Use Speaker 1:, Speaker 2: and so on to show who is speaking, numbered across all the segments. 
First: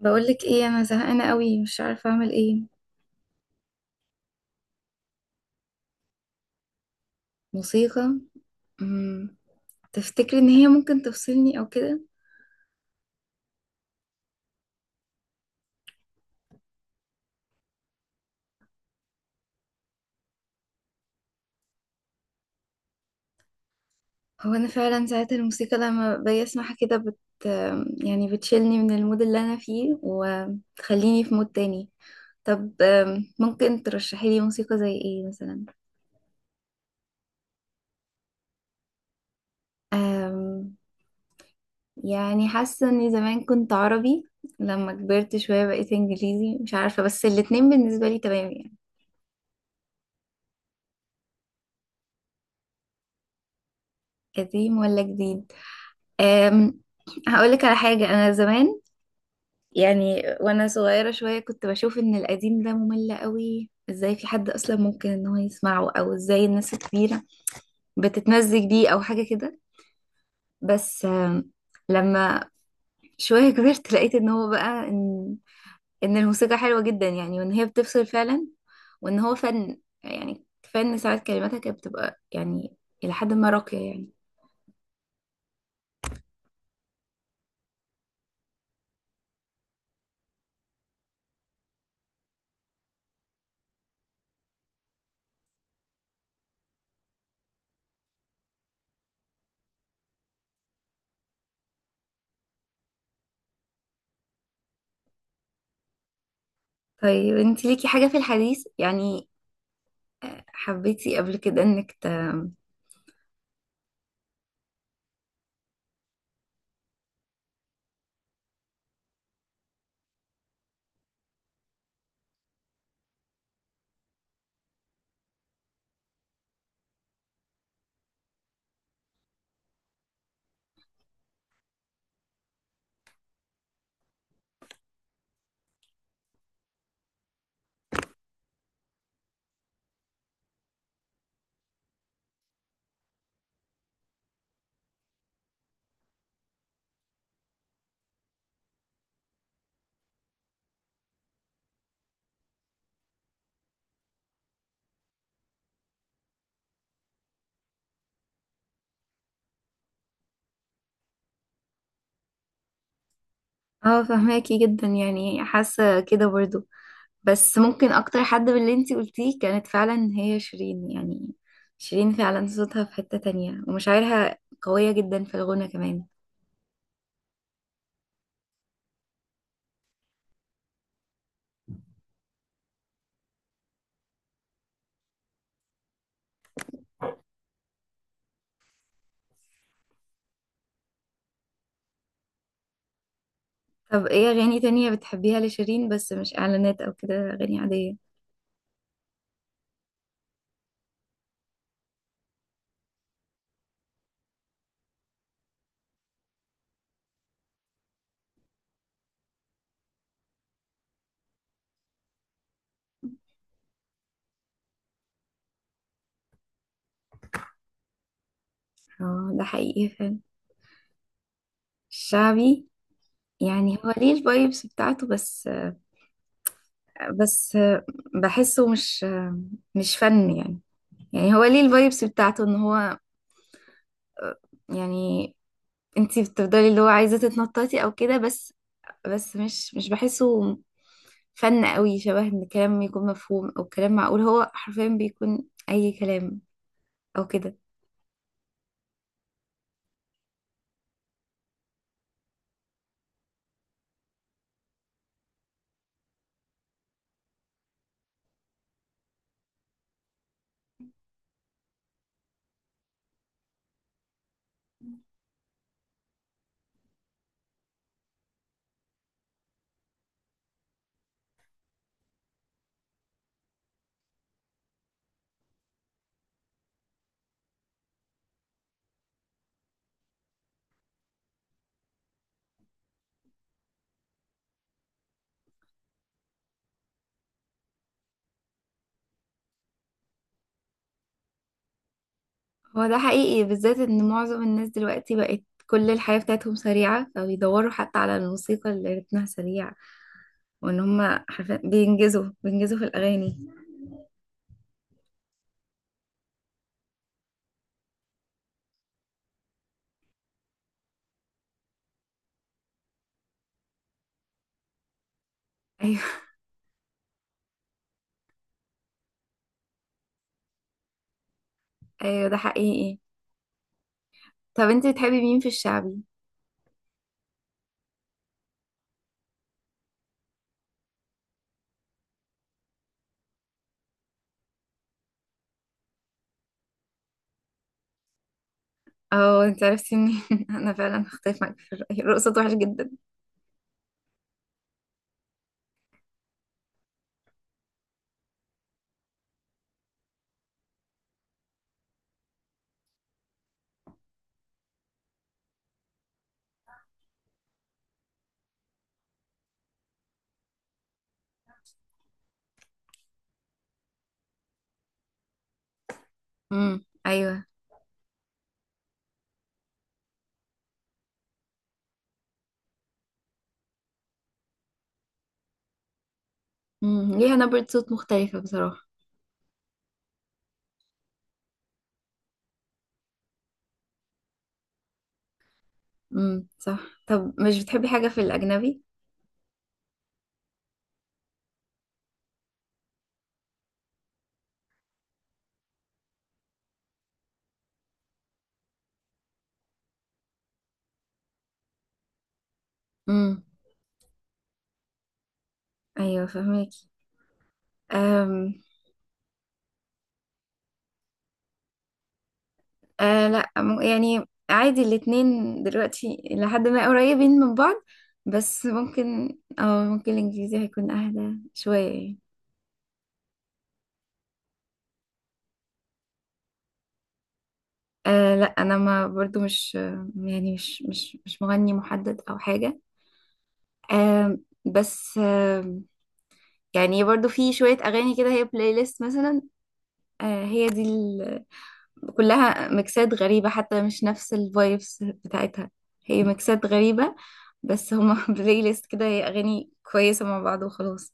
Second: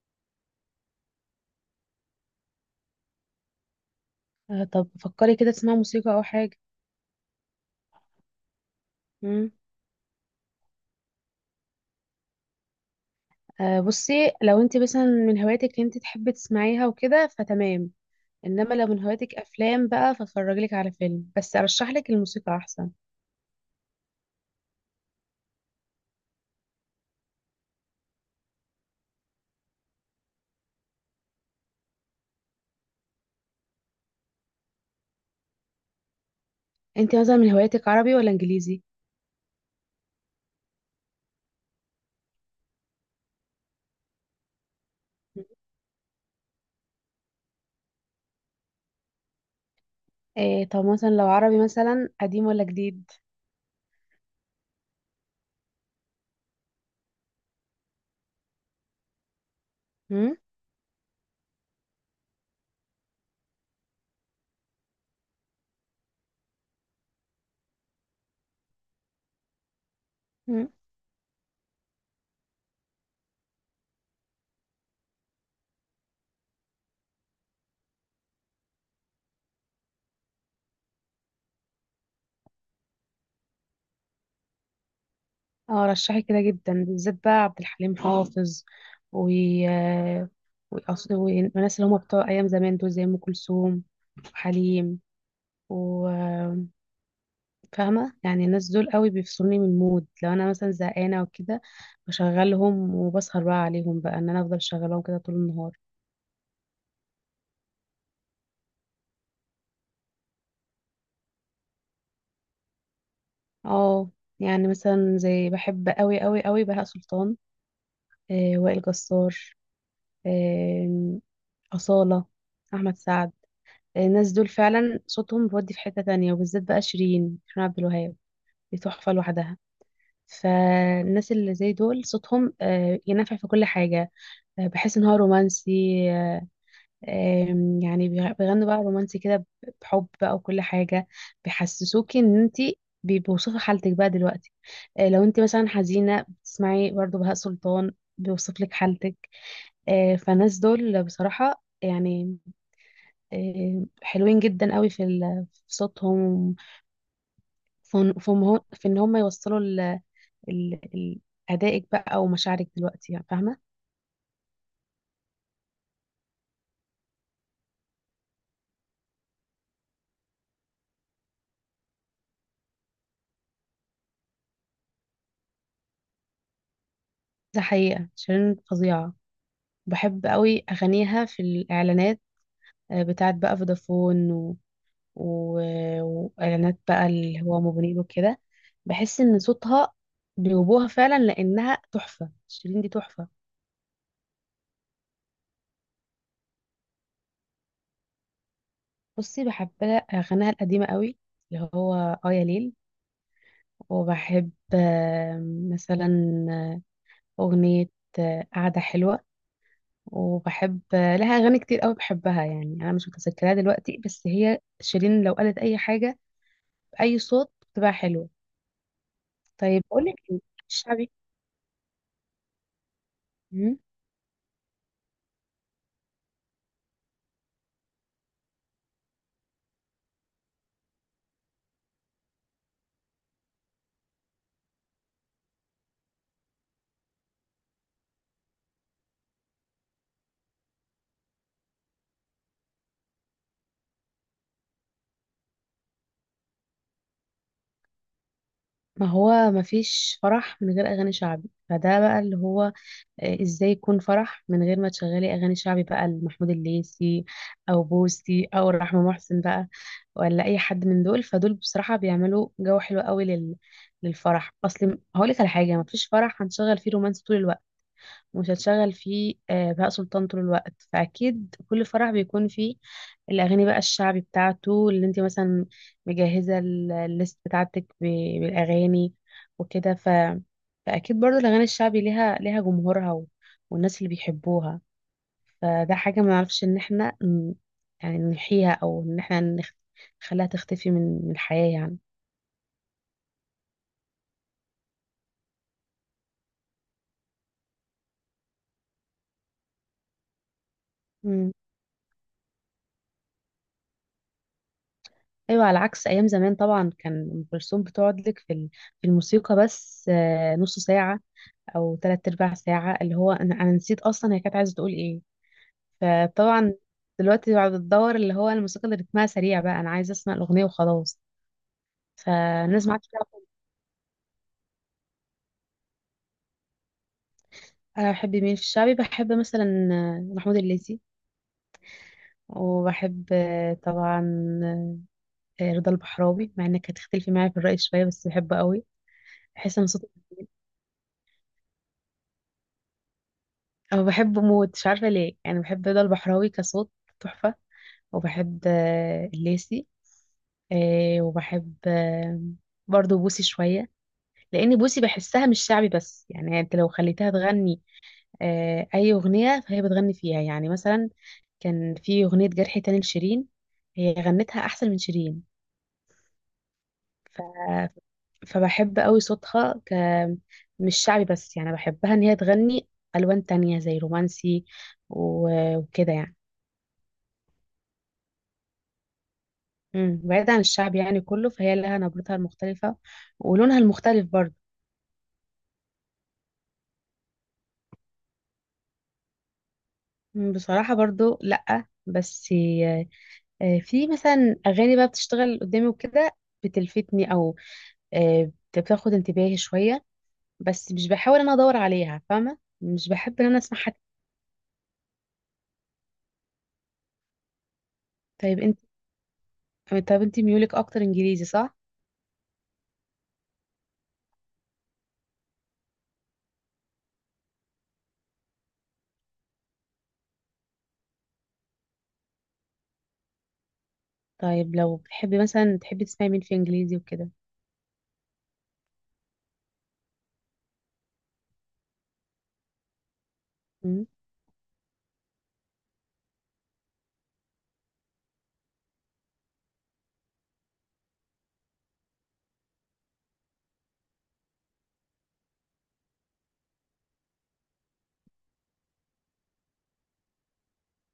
Speaker 1: بقولك ايه، انا زهقانه قوي، مش عارفه اعمل ايه.
Speaker 2: آه، طب فكري كده تسمعي موسيقى او حاجه.
Speaker 1: موسيقى. امم.
Speaker 2: مم.
Speaker 1: تفتكري ان هي ممكن تفصلني او كده؟
Speaker 2: آه، بصي. لو انت مثلا من هواياتك انت تحبي تسمعيها وكده فتمام. انما لو من هواياتك افلام بقى فاتفرجلك على فيلم، بس ارشح لك الموسيقى احسن.
Speaker 1: هو انا فعلا ساعات الموسيقى لما باجي اسمعها كده يعني بتشيلني من المود اللي انا فيه وتخليني في مود تاني. طب، ممكن ترشحي لي موسيقى زي ايه مثلا؟
Speaker 2: انت مثلا من هواياتك عربي ولا انجليزي؟
Speaker 1: أم، يعني حاسه اني زمان كنت عربي. لما كبرت شويه بقيت انجليزي، مش عارفه، بس الاتنين بالنسبه لي تمام يعني.
Speaker 2: إيه، طب مثلا لو عربي مثلا قديم ولا جديد؟
Speaker 1: قديم ولا جديد. أم هقولك على حاجة. أنا زمان، يعني
Speaker 2: مم.
Speaker 1: وأنا صغيرة شوية، كنت بشوف إن القديم ده ممل قوي، إزاي في حد أصلا ممكن إن هو يسمعه، أو إزاي الناس الكبيرة بتتمزج بيه أو حاجة كده.
Speaker 2: مم.
Speaker 1: بس لما شوية كبرت لقيت إن هو بقى إن الموسيقى حلوة جدا يعني، وإن هي بتفصل فعلا، وإن هو فن، يعني فن ساعات كلماتها كانت بتبقى يعني إلى حد ما راقية يعني.
Speaker 2: اه، رشحي كده جدا بالذات بقى عبد الحليم حافظ و آه، والناس اللي هم بتوع ايام زمان دول زي ام كلثوم وحليم. فاهمة، يعني الناس دول قوي بيفصلوني من المود لو انا مثلا زهقانة وكده. بشغلهم وبسهر بقى عليهم، بقى ان انا افضل شغلهم كده طول النهار.
Speaker 1: طيب، انت ليكي حاجة في الحديث يعني، حبيتي قبل كده انك
Speaker 2: اه، يعني مثلا زي بحب قوي قوي قوي بهاء سلطان، وائل جسار، آه أصالة، أحمد سعد. الناس دول فعلا صوتهم بيودي في حتة تانية، وبالذات بقى شيرين، شيرين عبد الوهاب. دي تحفة لوحدها. فالناس اللي زي دول صوتهم ينفع في كل حاجة. بحس ان هو رومانسي. آه، آم، يعني بيغنوا بقى رومانسي كده بحب بقى وكل حاجة. بيحسسوكي ان انت، بيوصفوا حالتك بقى دلوقتي. لو انت مثلا حزينة بتسمعي برضو بهاء سلطان بيوصف لك حالتك. فالناس دول بصراحة، يعني حلوين جدا قوي في في صوتهم. في إن هم يوصلوا ال ال- أدائك بقى ومشاعرك دلوقتي، يعني فاهمة.
Speaker 1: اه، فهماكي جدا يعني، حاسه كده برضو. بس ممكن اكتر حد من اللي انتي قلتيه كانت فعلا هي شيرين يعني. شيرين فعلا صوتها في حته تانية، ومشاعرها قويه جدا في الغنى كمان.
Speaker 2: ده حقيقة شيرين فظيعة. بحب قوي أغانيها في الإعلانات. بتاعت بقى فودافون و... وإعلانات بقى اللي هو موبينيل وكده. بحس إن صوتها جاوبوها فعلا لأنها تحفة. شيرين دي تحفة.
Speaker 1: طب ايه اغاني تانية بتحبيها لشيرين، بس مش اعلانات او كده، اغاني عاديه؟
Speaker 2: بصي بحب أغانيها القديمة قوي، اللي هو يا ليل. وبحب مثلا آه، أغنية قعدة حلوة. وبحب لها أغاني كتير قوي بحبها، يعني أنا مش متذكرها دلوقتي. بس هي شيرين لو قالت أي حاجة بأي صوت بتبقى حلوة.
Speaker 1: اه، ده
Speaker 2: طيب
Speaker 1: حقيقي
Speaker 2: أقولك
Speaker 1: فعلا.
Speaker 2: إيه، الشعبي.
Speaker 1: الشعبي، يعني
Speaker 2: مم.
Speaker 1: هو ليه الفايبس بتاعته، بس بحسه مش فن يعني. يعني هو ليه الفايبس بتاعته، ان هو يعني انتي بتفضلي اللي هو عايزة تتنططي او كده، بس مش بحسه فن قوي، شبه ان كلام يكون مفهوم او كلام معقول، هو حرفيا بيكون اي كلام او كده.
Speaker 2: ما هو ما فيش فرح من غير اغاني شعبي. فده بقى اللي هو، ازاي يكون فرح من غير ما تشغلي اغاني شعبي بقى لمحمود الليثي او بوسي او رحمة محسن بقى، ولا اي حد من دول. فدول بصراحة بيعملوا جو حلو قوي للفرح. اصل هقولك على حاجة، ما فيش فرح هنشغل فيه رومانس طول الوقت. مش هتشغل فيه بهاء سلطان طول الوقت. فأكيد كل فرح بيكون فيه الأغاني بقى الشعبي بتاعته، اللي انت مثلا مجهزة الليست بتاعتك بالأغاني وكده. فأكيد برضو الأغاني الشعبي ليها جمهورها، والناس اللي بيحبوها. فده حاجة ما نعرفش إن احنا يعني نحيها، أو إن احنا نخليها تختفي من الحياة يعني.
Speaker 1: هو ده حقيقي، بالذات ان معظم الناس دلوقتي بقت كل الحياة بتاعتهم سريعة، فبيدوروا حتى على الموسيقى اللي رتمها سريع، وان هما
Speaker 2: مم.
Speaker 1: حرفيا بينجزوا بينجزوا في الاغاني.
Speaker 2: أيوة، على عكس أيام زمان طبعا كان أم كلثوم بتقعد لك في في الموسيقى بس نص ساعة او تلات ارباع ساعة، اللي هو انا نسيت اصلا هي كانت عايزة تقول ايه.
Speaker 1: ايوه،
Speaker 2: فطبعا دلوقتي بعد الدور اللي هو الموسيقى اللي رتمها سريع، بقى انا عايزة اسمع الاغنية وخلاص.
Speaker 1: ايوه، ده
Speaker 2: فالناس ما
Speaker 1: حقيقي.
Speaker 2: عادش تعرف.
Speaker 1: طب انتي بتحبي مين في الشعبي؟
Speaker 2: انا بحب مين في الشعبي؟ بحب مثلا محمود الليثي، وبحب طبعا رضا البحراوي. مع انك هتختلفي معايا في الرأي شوية، بس بحبه قوي.
Speaker 1: اه، انت
Speaker 2: بحس ان
Speaker 1: عرفتي
Speaker 2: صوته،
Speaker 1: منين؟ انا فعلا هختلف معاك في الرأي، الرقصة وحش جدا.
Speaker 2: أو بحبه موت مش عارفة ليه. يعني بحب رضا البحراوي كصوت تحفة. وبحب الليثي، وبحب برضو بوسي شوية، لأن بوسي بحسها مش شعبي بس. يعني أنت لو خليتها تغني أي أغنية فهي بتغني فيها. يعني مثلا كان في أغنية جرح تاني لشيرين، هي غنتها أحسن من شيرين.
Speaker 1: امم، ايوه.
Speaker 2: ف... فبحب قوي صوتها مش شعبي بس. يعني بحبها إن هي تغني ألوان تانية زي رومانسي و... وكده يعني.
Speaker 1: مم. ليها نبرة صوت مختلفة بصراحة.
Speaker 2: بعيد عن الشعب يعني كله، فهي لها نبرتها المختلفة ولونها المختلف برضو.
Speaker 1: امم، صح. طب مش بتحبي حاجة في الأجنبي؟
Speaker 2: بصراحة برضو لأ، بس في مثلا أغاني بقى بتشتغل قدامي وكده بتلفتني، أو آه، بتاخد انتباهي شوية. بس مش بحاول إن أنا أدور عليها، فاهمة؟ مش بحب
Speaker 1: امم،
Speaker 2: إن أنا أسمعها.
Speaker 1: أيوة، فهماكي. أم...
Speaker 2: طيب أنت طيب أنت ميولك أكتر إنجليزي صح؟
Speaker 1: أه، لا، يعني عادي، الاتنين دلوقتي لحد ما قريبين من بعض. بس ممكن الإنجليزي هيكون أهدى شوية يعني.
Speaker 2: طيب لو بتحبي مثلا تحبي تسمعي مين في إنجليزي وكده؟
Speaker 1: أه، لا، أنا ما، برضو مش يعني مش مغني محدد أو حاجة. بس يعني برضو في شوية أغاني كده، هي بلاي ليست مثلا. أه، هي دي كلها ميكسات غريبة، حتى مش نفس الفايبس بتاعتها، هي ميكسات غريبة. بس هما بلاي ليست كده، هي أغاني كويسة مع بعض وخلاص.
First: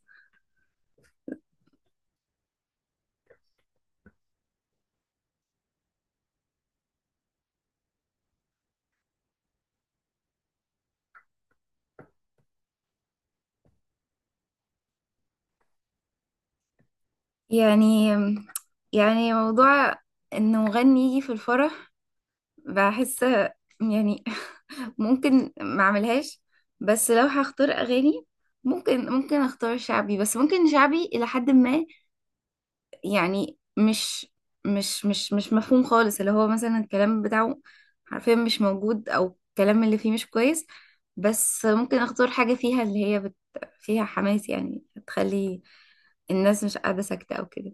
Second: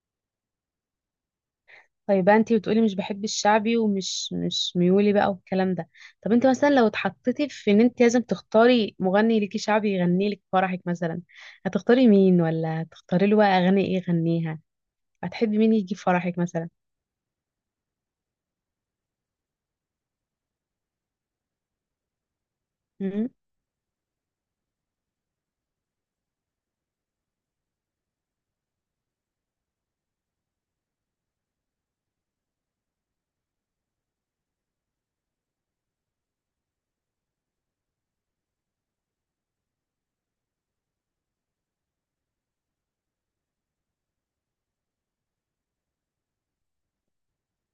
Speaker 2: طيب بقى انت بتقولي مش بحب الشعبي، ومش مش ميولي بقى والكلام ده. طب انت مثلا لو اتحطيتي في ان انت لازم تختاري مغني ليكي شعبي يغني لك فرحك مثلا، هتختاري مين؟ ولا هتختاري له بقى اغاني ايه يغنيها؟ هتحبي مين يجي فرحك مثلا؟
Speaker 1: يعني يعني موضوع إنه مغني يجي في الفرح، بحس
Speaker 2: امم
Speaker 1: يعني ممكن ما اعملهاش. بس لو هختار أغاني، ممكن اختار شعبي، بس ممكن شعبي إلى حد ما. يعني مش مفهوم خالص، اللي هو مثلا الكلام بتاعه حرفيا مش موجود، او الكلام اللي فيه مش كويس. بس ممكن اختار حاجة فيها اللي هي فيها حماس يعني، تخلي الناس مش قاعدة ساكتة او كده.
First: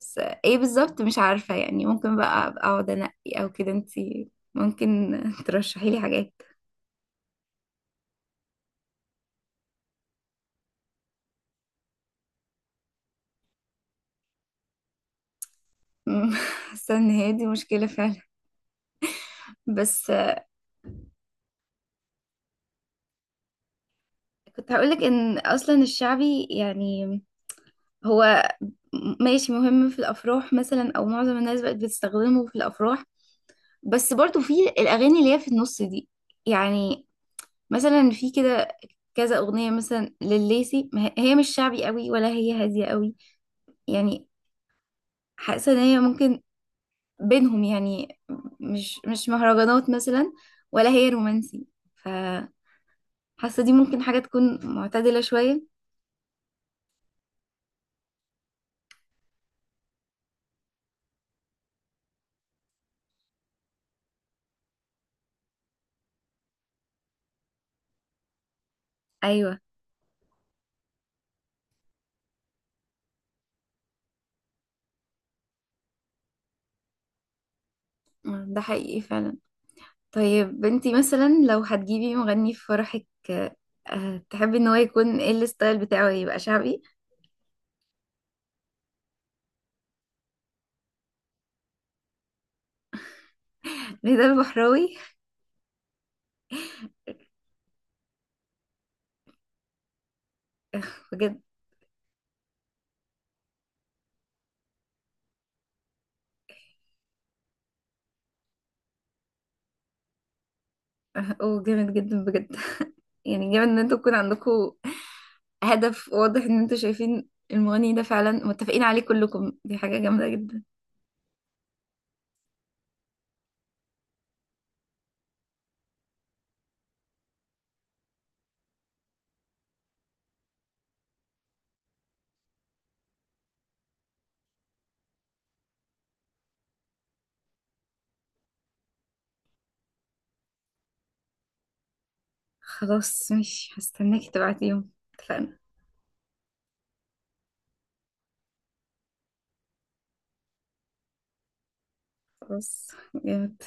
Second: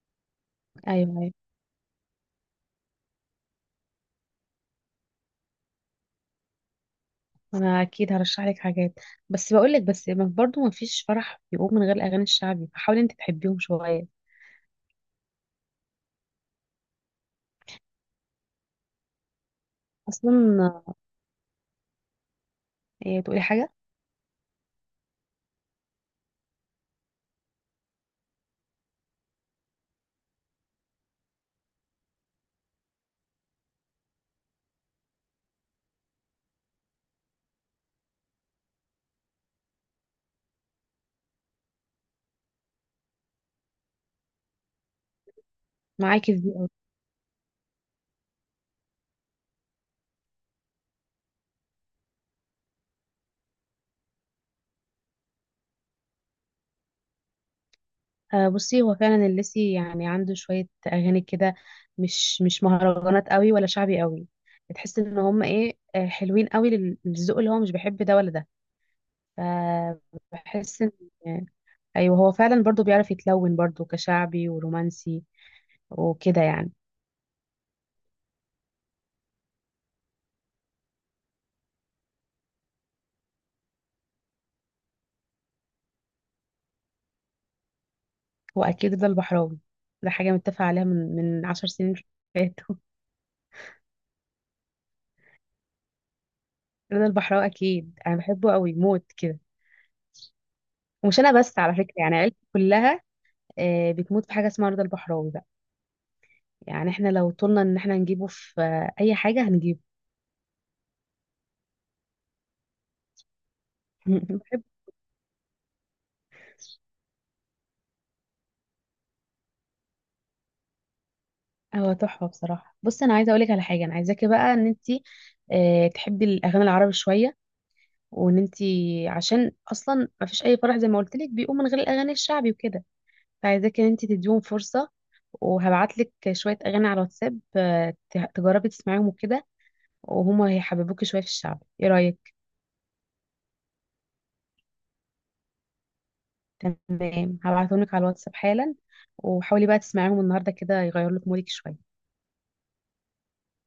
Speaker 1: بس ايه بالظبط
Speaker 2: ايوه،
Speaker 1: مش
Speaker 2: ايوه،
Speaker 1: عارفة يعني. ممكن بقى أبقى اقعد انقي او كده. انتي ممكن ترشحي لي حاجات.
Speaker 2: انا اكيد هرشح لك حاجات. بس بقول لك، بس برضو ما فيش فرح بيقوم من غير الاغاني الشعبي، فحاولي انت تحبيهم شويه.
Speaker 1: حاسة ان هي دي مشكلة فعلا بس.
Speaker 2: اصلا، ايه تقولي حاجه؟
Speaker 1: كنت هقولك ان اصلا الشعبي يعني، هو ماشي مهم في الافراح مثلا، او معظم الناس بقت بتستخدمه في الافراح. بس برضو في الاغاني اللي هي في النص دي، يعني مثلا في كده كذا اغنيه مثلا لليسي، ما هي مش شعبي قوي ولا هي هاديه قوي يعني. حاسه ان هي
Speaker 2: معاكي
Speaker 1: ممكن
Speaker 2: في دي.
Speaker 1: بينهم يعني، مش مهرجانات مثلا ولا هي رومانسي. فحاسه دي ممكن حاجه تكون معتدله شويه.
Speaker 2: بصي هو فعلا الليسي يعني عنده شوية أغاني كده، مش مهرجانات قوي ولا شعبي قوي. بتحس ان هم ايه، حلوين قوي للذوق اللي هو مش بيحب ده ولا ده.
Speaker 1: ايوه،
Speaker 2: فبحس ان آه، ايوه، هو فعلا برضو بيعرف يتلون برضو كشعبي ورومانسي وكده يعني.
Speaker 1: ده حقيقي فعلا. طيب، انتي مثلا لو هتجيبي مغني في فرحك، تحبي ان هو يكون ايه الستايل بتاعه، يبقى شعبي؟
Speaker 2: هو اكيد رضا البحراوي. ده حاجة متفق عليها من 10 سنين فاتوا.
Speaker 1: رضا البحراوي؟
Speaker 2: رضا البحراوي اكيد انا بحبه قوي موت كده، ومش
Speaker 1: بجد؟
Speaker 2: انا بس على فكرة، يعني عيلتي كلها بتموت في حاجة اسمها رضا البحراوي. يعني احنا لو طولنا ان احنا نجيبه في اي حاجه هنجيبه.
Speaker 1: آه، اوه، جامد جدا بجد. يعني جامد ان انتوا يكون
Speaker 2: بحب.
Speaker 1: عندكم هدف واضح، ان انتوا شايفين المغني ده فعلا متفقين عليه كلكم، دي حاجة جامدة جدا.
Speaker 2: هو تحفه بصراحه. بصي انا عايزه اقولك على حاجه، انا عايزاكي بقى ان انت تحبي الاغاني العربي شويه، وان انت، عشان اصلا ما فيش اي فرح زي ما قلت لك بيقوم من غير الاغاني الشعبي وكده، فعايزاكي ان انت تديهم فرصه. وهبعت لك شويه اغاني على الواتساب، تجربي تسمعيهم وكده، وهما هيحببوكي شويه في الشعب. ايه رايك؟
Speaker 1: خلاص، ماشي، هستناكي تبعتيهم، اتفقنا.
Speaker 2: تمام هبعتهم لك على الواتساب حالا. وحاولي بقى تسمعيهم النهارده كده يغيروا لك مودك شويه.
Speaker 1: خلاص، جامد.